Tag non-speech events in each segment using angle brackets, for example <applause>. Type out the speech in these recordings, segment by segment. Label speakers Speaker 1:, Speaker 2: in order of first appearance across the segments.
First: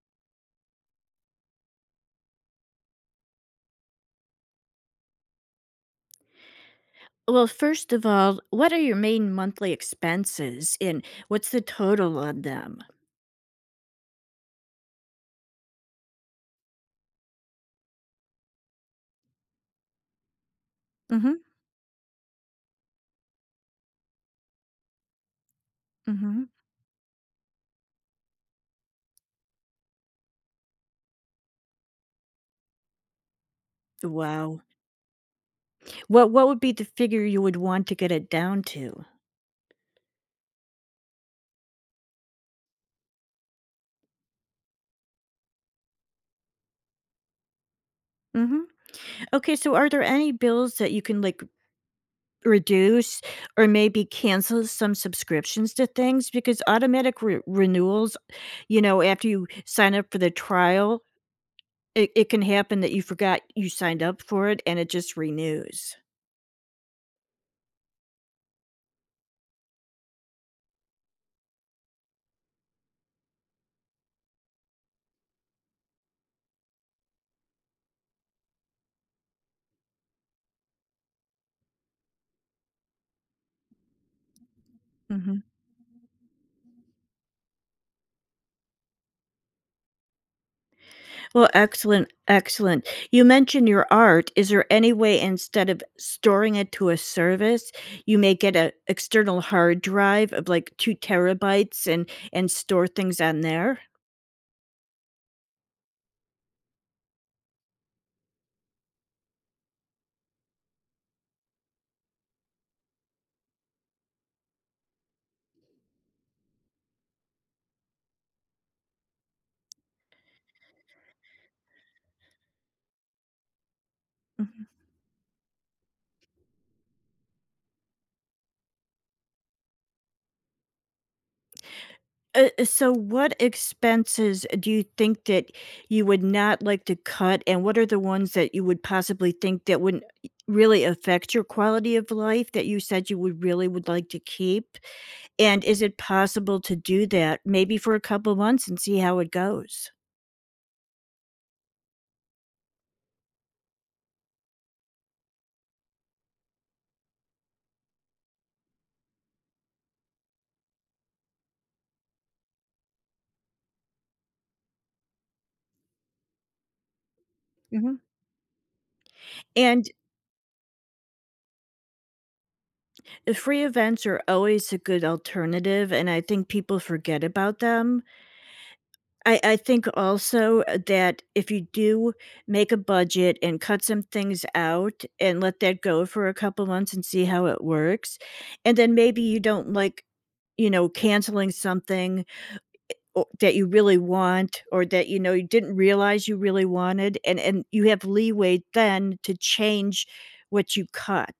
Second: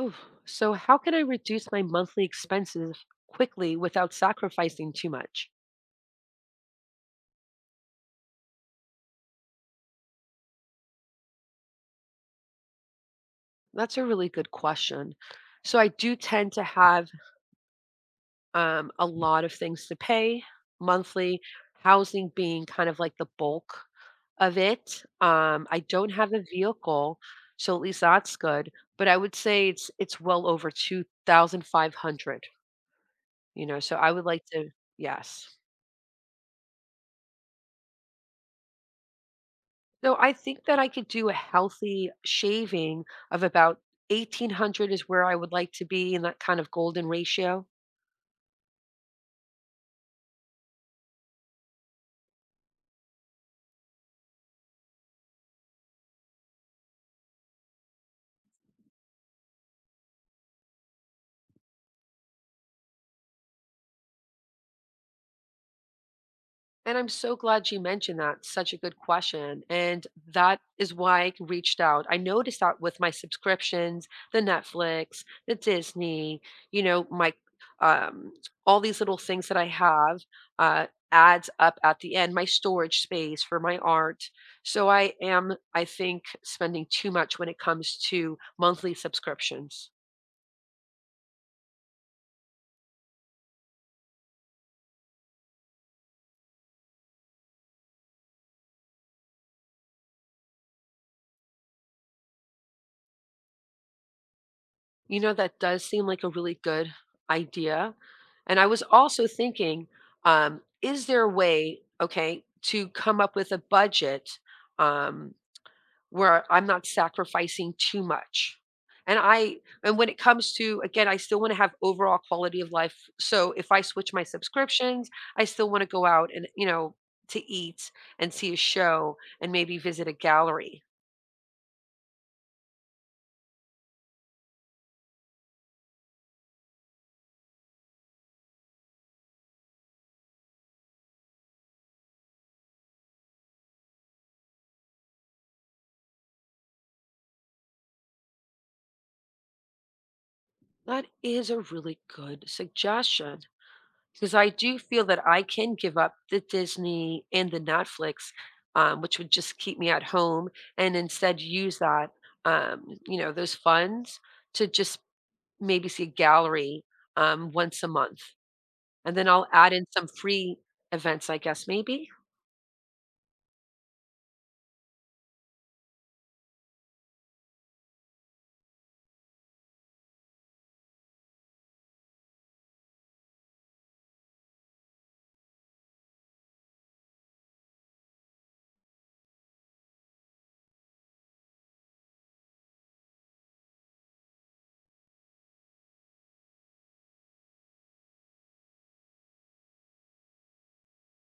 Speaker 1: Oof. So, how can I reduce my monthly expenses quickly without sacrificing too much?
Speaker 2: Well, first of all, what are your main monthly expenses, and what's the total on them?
Speaker 1: That's a really good question. So, I do tend to have a lot of things to pay
Speaker 2: Mhm,
Speaker 1: monthly, housing being kind of like the bulk of it. I don't have a
Speaker 2: mhm.
Speaker 1: vehicle, so at least that's good. But I would say it's well over two thousand five hundred. You know, so I would like
Speaker 2: Wow.
Speaker 1: to. Yes.
Speaker 2: What would be the figure you would want to get it down to?
Speaker 1: No, I think that I could do a healthy shaving of about 1800 is where I would like to be in that kind of golden ratio.
Speaker 2: Mhm. Okay, so are there any bills that you can, like, reduce or maybe cancel some subscriptions to things? Because automatic re renewals, after you sign up for the trial, it can happen that you forgot you signed up for it, and it just renews.
Speaker 1: And I'm so glad you mentioned that. Such a good question. And that is why I reached out. I noticed that with my subscriptions, the Netflix, the Disney, you know, my um all these little things that I have uh adds up at the end, my storage space for my art. So I am, I think, spending too much when it comes to monthly subscriptions.
Speaker 2: Well, excellent, excellent. You mentioned your art. Is there any way instead of storing it to a service, you make it an external hard drive of like 2 terabytes and store things on there?
Speaker 1: You know, that does seem like a really good idea. And I was also thinking, is there a way, okay, to come up with a budget um, where I'm not sacrificing too much? And I, and when it comes to, again, I still want to have overall quality of life. So if I switch my
Speaker 2: Mhm.
Speaker 1: subscriptions, I still want to go out and, you know, to eat and see a show and maybe visit a gallery.
Speaker 2: So what expenses do you think that you would not like to cut, and what are the ones that you would possibly think that wouldn't really affect your quality of life that you said you would really would like to keep? And is it possible to do that maybe for a couple of months and see how it goes?
Speaker 1: That is a really good suggestion. 'Cause I do feel that I can give up the Disney and the Netflix, which would just keep me at home and instead use that, you know, those funds to just maybe see a gallery, once a
Speaker 2: Mhm.
Speaker 1: month. And then I'll add in
Speaker 2: And
Speaker 1: some free events, I guess, maybe?
Speaker 2: the free events are always a good alternative, and I think people forget about them. I think also that if you do make a budget and cut some things out and let that go for a couple months and see how it works, and then maybe you don't like, canceling something that you really want or that you know you didn't realize you really wanted, and you have leeway then to change what you cut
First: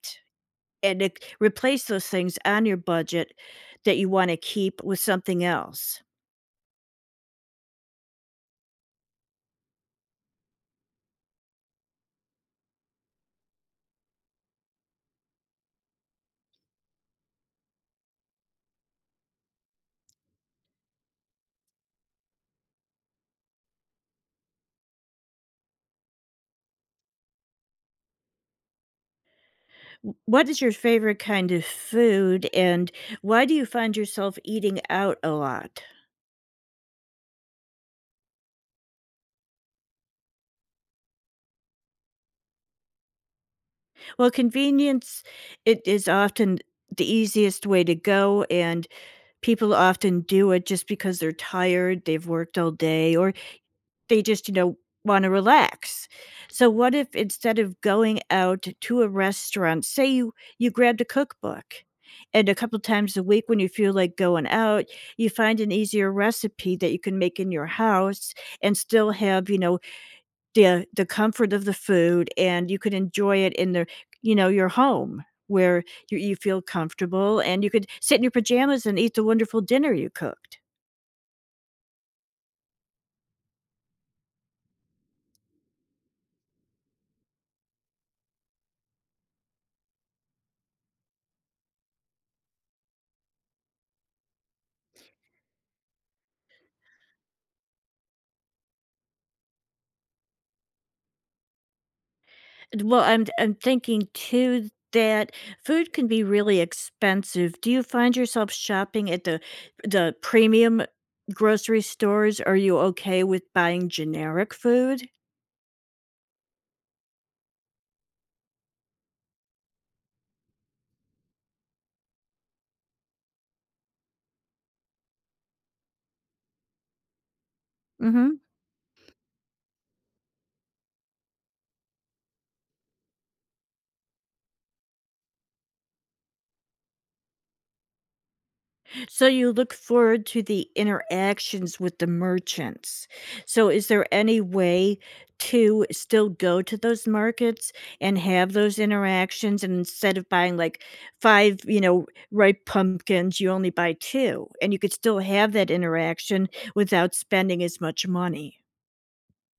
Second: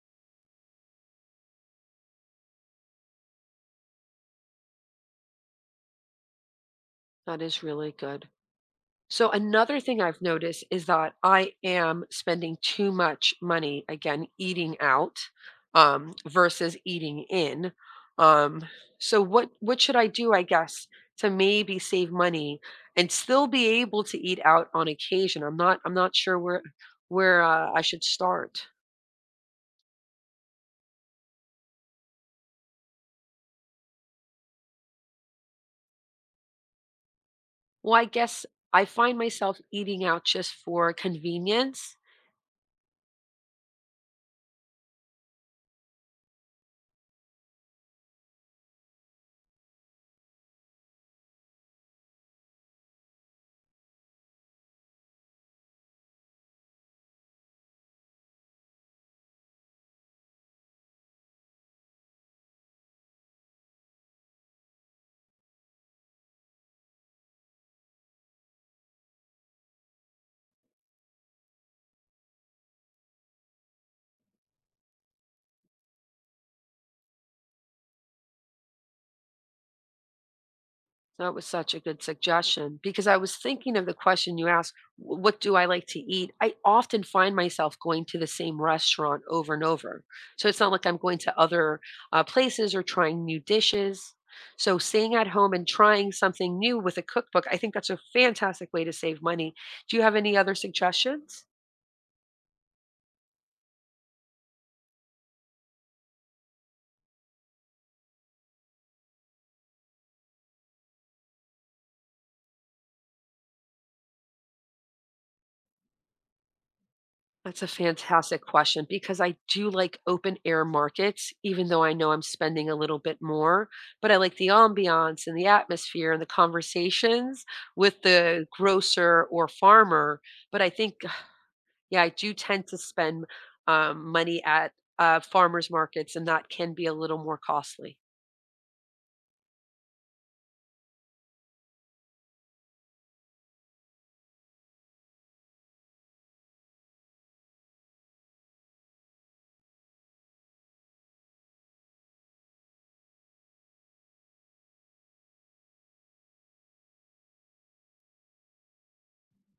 Speaker 2: and it, replace those things on your budget that you want to keep with something else.
Speaker 1: That is really good. So another thing I've noticed is that I am spending too much money again eating out versus eating in. Um, so what should I do, I guess, to maybe save money and still be able to eat out on occasion? I'm not sure where where I should start.
Speaker 2: What is your favorite kind of food, and why do you find yourself eating out a lot?
Speaker 1: Well, I guess I find myself eating out just for convenience.
Speaker 2: Well, convenience, it is often the easiest way to go, and people often do it just because they're tired, they've worked all day, or they just, want to relax. So what if instead of going out to a restaurant, say you grabbed a cookbook and a couple times a week when you feel like going out, you find an easier recipe that you can make in your house and still have, the comfort of the food, and you could enjoy it in the your home where you feel comfortable, and you could sit in your pajamas and eat the wonderful dinner you cooked.
Speaker 1: So that was such a good suggestion because I was thinking of the question you asked, what do I like to eat?" I often find myself going to the same restaurant over and over. So it's not like I'm going to other places or trying new dishes. So staying at home and trying something new with a cookbook, I think that's a fantastic way to save money. Do you have any other suggestions?
Speaker 2: Well, I'm thinking too that food can be really expensive. Do you find yourself shopping at the premium grocery stores? Are you okay with buying generic food?
Speaker 1: That's a fantastic question because I do like open air markets, even though I know I'm spending a little bit more. But I like the ambiance and the atmosphere and the conversations with
Speaker 2: Mhm.
Speaker 1: the grocer or farmer. But I think, <sighs> yeah, I do tend to spend money at farmers markets, and that can be a little more costly.
Speaker 2: So you look forward to the interactions with the merchants. So is there any way to still go to those markets and have those interactions and instead of buying like 5, ripe pumpkins, you only buy 2 and you could still have that interaction without spending as much money?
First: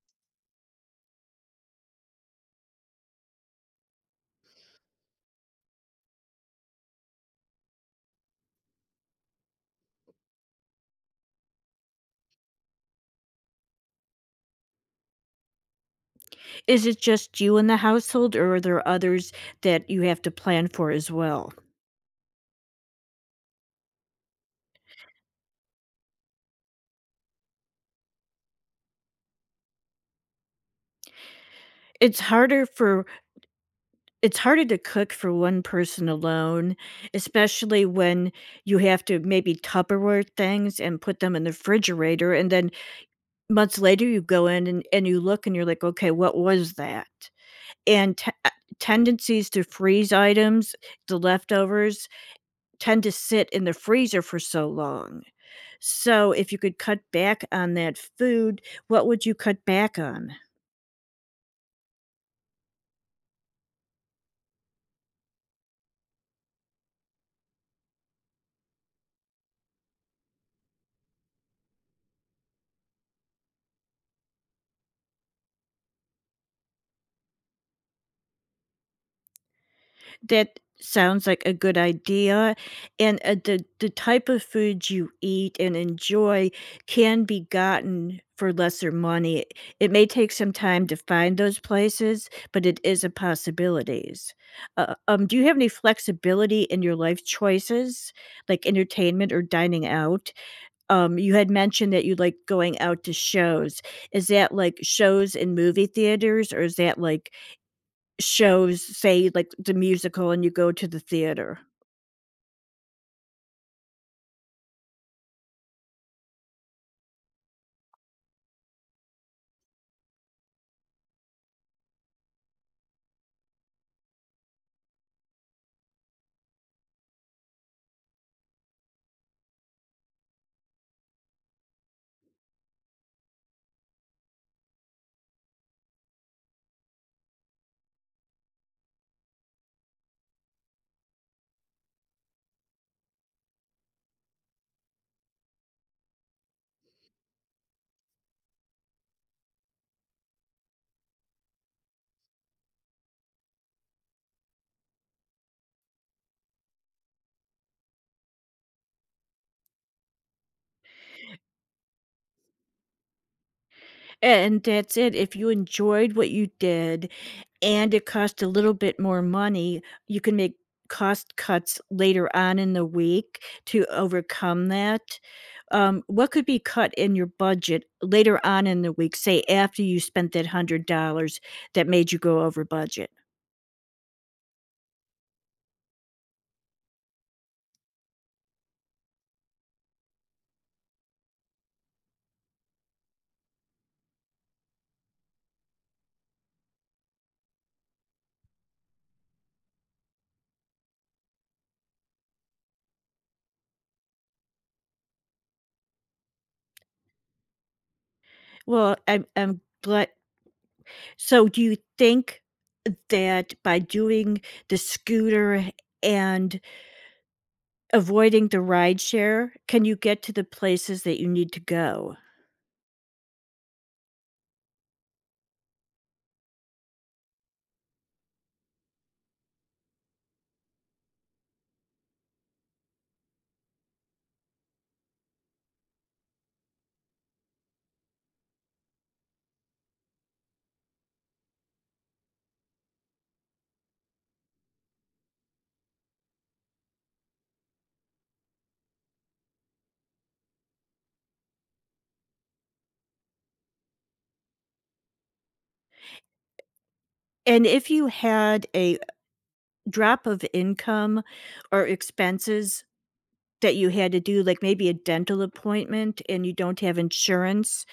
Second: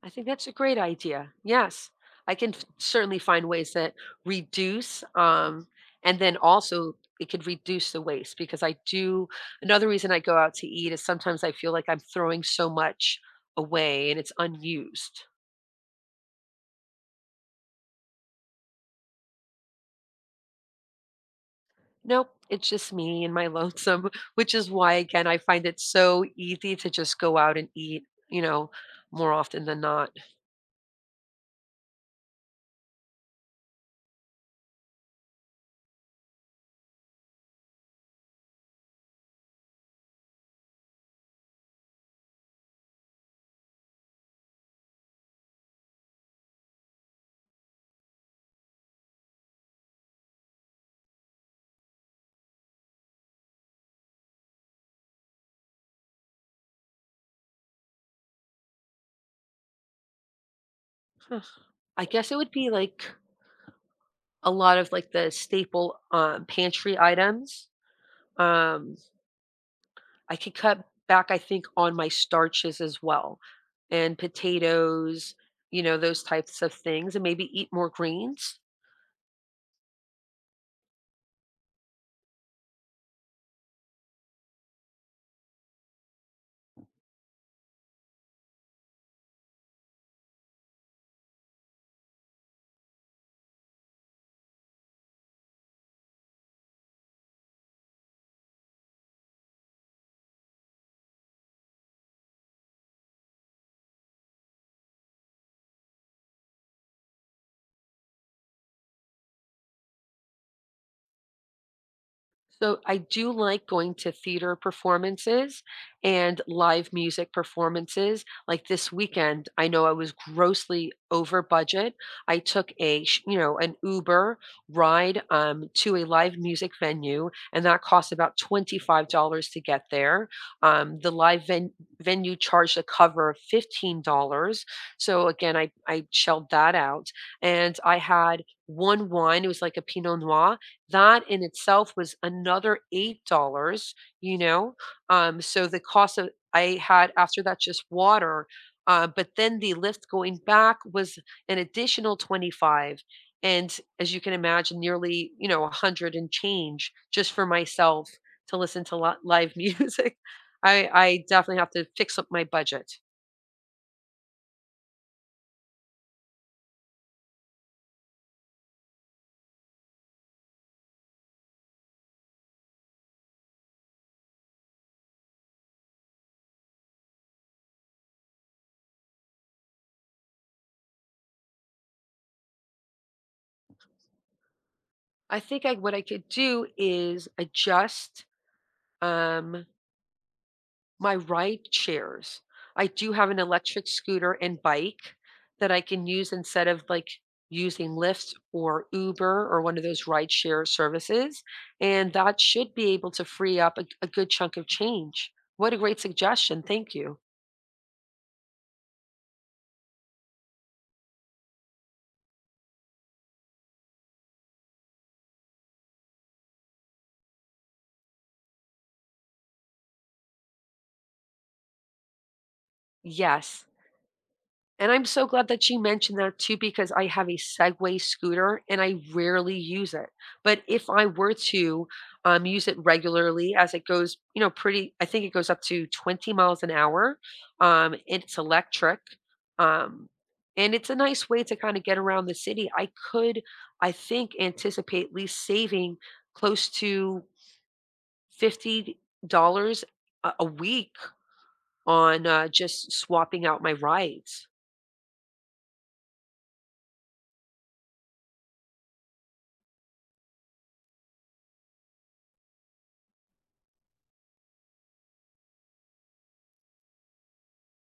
Speaker 1: I think that's a great idea. Yes. I can certainly find ways that reduce, and then also it could reduce the waste because I do. Another reason I go out to eat is sometimes I feel like I'm throwing so much away and it's unused.
Speaker 2: Is it just you in the household or are there others that you have to plan for as well?
Speaker 1: Nope, it's just me and my lonesome, <laughs> which is why again I find it so easy to just go out and eat, you know, more often than not.
Speaker 2: It's harder for It's harder to cook for 1 person alone, especially when you have to maybe Tupperware things and put them in the refrigerator, and then months later, you go in and you look and you're like, "Okay, what was that?" And te tendencies to freeze items, the leftovers, tend to sit in the freezer for so long. So, if you could cut back on that food, what would you cut back on?
Speaker 1: Huh. I guess it would be like a lot of like the staple pantry items. Um, I could cut back, I think, on my starches as well and potatoes, you know, those types of things, and maybe eat more greens.
Speaker 2: That sounds like a good idea, and, the type of food you eat and enjoy can be gotten for lesser money. It may take some time to find those places, but it is a possibilities. Do you have any flexibility in your life choices, like entertainment or dining out? You had mentioned that you like going out to shows. Is that like shows in movie theaters, or is that like shows, say, like, the musical and you go to the theater.
Speaker 1: So I do like going to theater performances and live music performances. Like this weekend, I know I was grossly over budget. I took a, you know, an Uber ride to a live music venue, and that cost about $25 to get there. The venue charged a cover of $15. So again, I shelled that out. And I had one wine, it was like a Pinot Noir that in itself was another $8, you know? So the cost of I had after that just water, but then the lift going back was an additional 25. And as you can imagine, nearly, you know, 100 and change just for myself to listen to live <laughs> music. I definitely have to fix up my budget.
Speaker 2: And that's it, if you enjoyed what you did and it cost a little bit more money, you can make cost cuts later on in the week to overcome that. What could be cut in your budget later on in the week, say, after you spent that $100 that made you go over budget?
Speaker 1: I think what I could do is adjust. Um, My ride shares. I do have an electric scooter and bike that I can use instead of like using Lyft or Uber or one of those ride share services. And that should be able to free up a good chunk of change. What a great suggestion. Thank you.
Speaker 2: Well, I'm glad, so do you think that by doing the scooter and avoiding the rideshare, can you get to the places that you need to go?
Speaker 1: Yes. And I'm so glad that she mentioned that too, because I have a Segway scooter and I rarely use it. But if I were to use it regularly, as it goes, you know, pretty, I think it goes up to 20 miles an hour. It's electric. Um, and it's a nice way to kind of get around the city. I could, I think, anticipate at least saving close to $50 a week on just swapping out my rides.
Speaker 2: And if you had a drop of income or expenses that you had to do, like maybe a dental appointment and you don't have insurance,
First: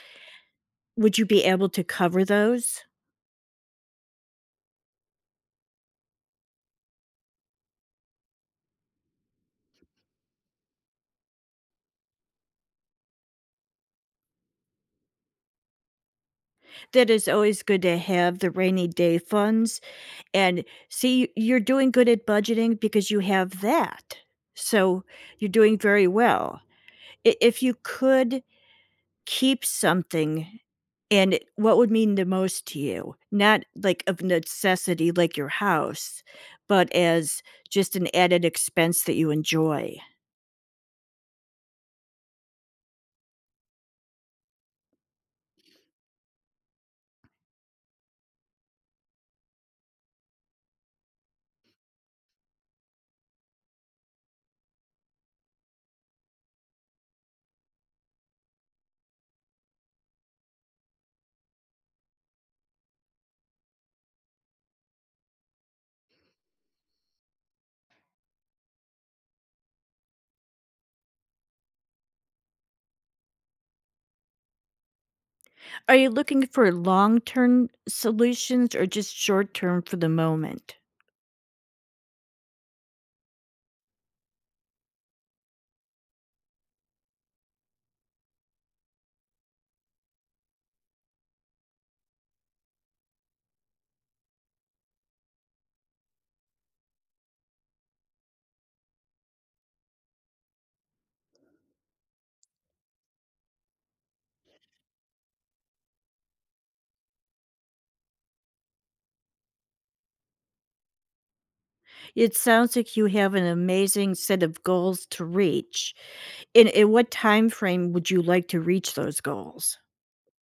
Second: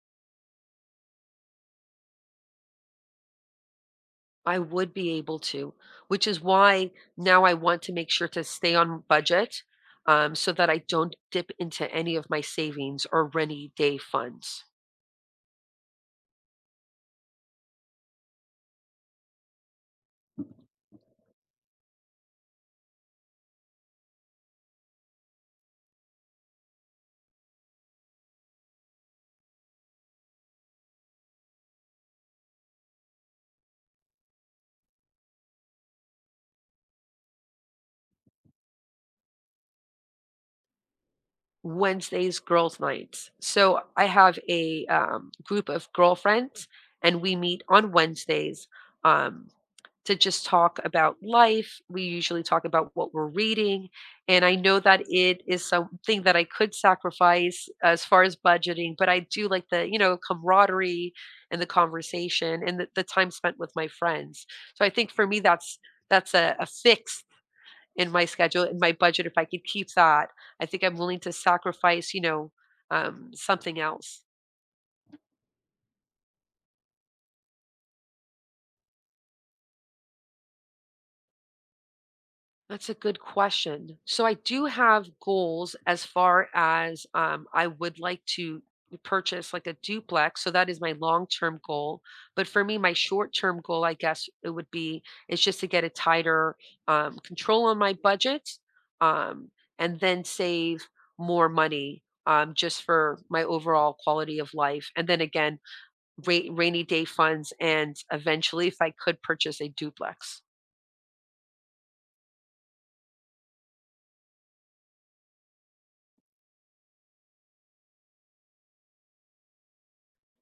Speaker 2: would you be able to cover those?
Speaker 1: I would be able to, which is why now I want to make sure to stay on budget, so that I don't dip into any of my savings or rainy day funds.
Speaker 2: That is always good to have the rainy day funds. And see, you're doing good at budgeting because you have that. So you're doing very well. If you could keep something what would mean the most to you, not like of necessity, like your house, but as just an added expense that you enjoy.
Speaker 1: Wednesday's girls' nights. So I have a group of girlfriends, and we meet on Wednesdays. Um, to just talk about life. We usually talk about what we're reading. And I know that it is something that I could sacrifice as far as budgeting, but I do like the, you know, camaraderie and the conversation and the time spent with my friends. So I think for me that's a fix in my schedule, in my budget. If I could keep that, I think I'm willing to sacrifice, you know, something else.
Speaker 2: Are you looking for long term solutions or just short term for the moment?
Speaker 1: That's a good question. So I do have goals as far as I would like to purchase like a duplex. So that is my long-term goal. But for me, my short-term goal, I guess it would be, is just to get a tighter control on my budget um, and then save more money just for my overall quality of life. And then again, rainy day funds and eventually if I could purchase a duplex.
Speaker 2: It sounds like you have an amazing set of goals to reach. In what time frame would you like to reach those goals?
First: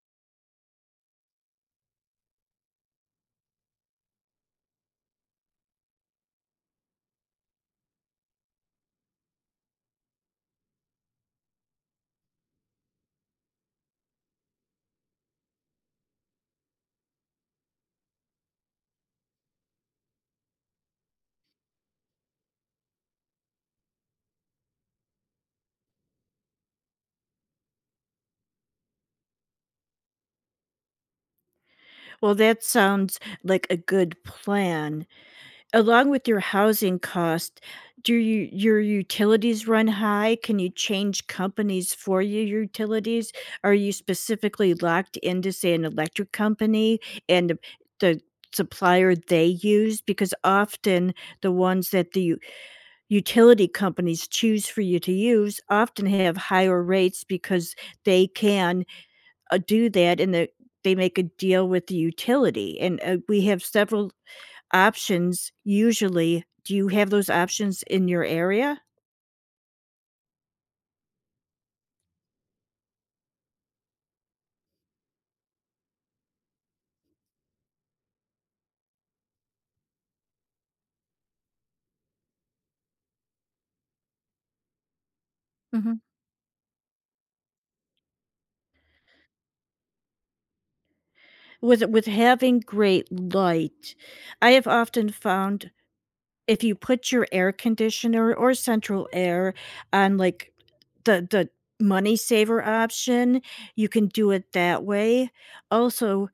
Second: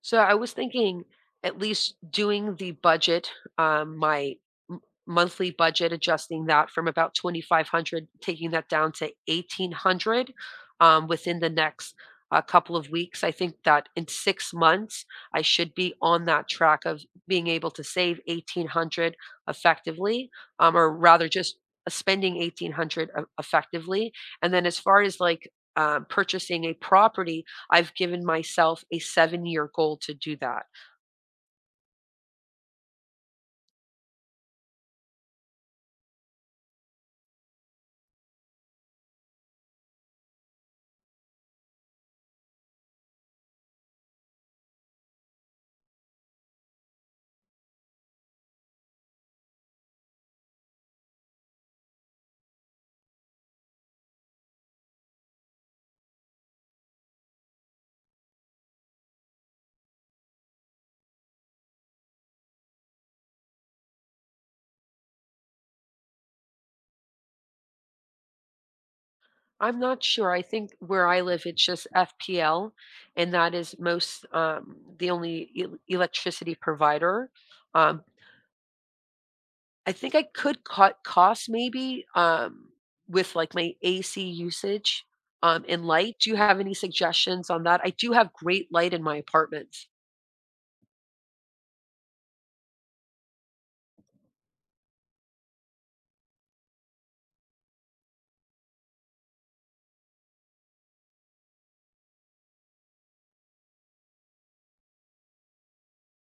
Speaker 1: So I was thinking at least doing the budget, my m- monthly budget, adjusting that from about 2,500, taking that down to 1,800 within the next couple of weeks. I think that in 6 months, I should be on that track of being able to save 1,800 effectively, or rather just spending 1,800 effectively. And then as far as like, purchasing a property, I've given myself a 7-year goal to do that.
Speaker 2: Well, that sounds like a good plan. Along with your housing cost, do you your utilities run high? Can you change companies for your utilities? Are you specifically locked into, say, an electric company and the the supplier they use? Because often the ones that the u utility companies choose for you to use often have higher rates because they can, do that and the they make a deal with the utility, and, we have several options, usually do you have those options in your area?
Speaker 1: I'm not sure, I think where I live, it's just FPL, and that is most, the only el electricity provider. Um, I think I could cut costs maybe, with, like, my AC usage, and
Speaker 2: Mhm.
Speaker 1: light. Do you have any suggestions on that? I do have great light in my apartment.
Speaker 2: With having great light, I have often found if you put your air conditioner or central air on, like, the money saver option, you can do it that way. Also,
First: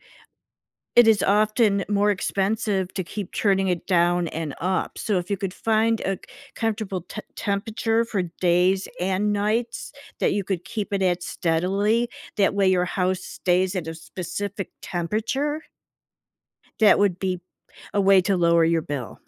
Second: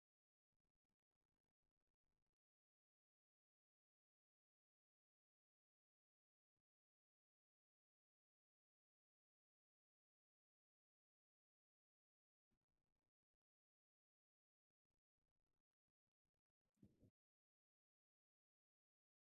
Speaker 2: it is often more expensive to keep turning it down and up, so if you could find a comfortable te temperature for days and nights that you could keep it at steadily, that way your house stays at a specific temperature, that would be a way to lower your bill.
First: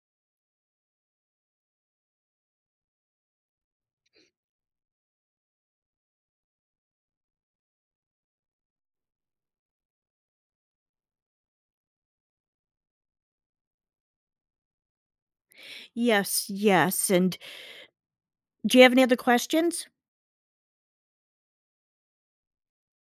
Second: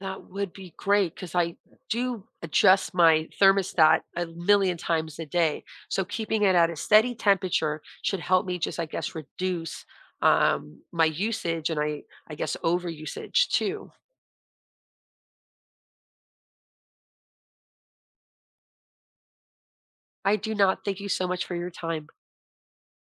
Speaker 1: That would be great because I do adjust my thermostat a million times a day. So keeping it at a steady temperature should help me just, I guess, reduce my usage and I guess, over usage too.
Speaker 2: Yes, yes, and do you have any other questions?
Speaker 1: I do not, thank you so much for your time.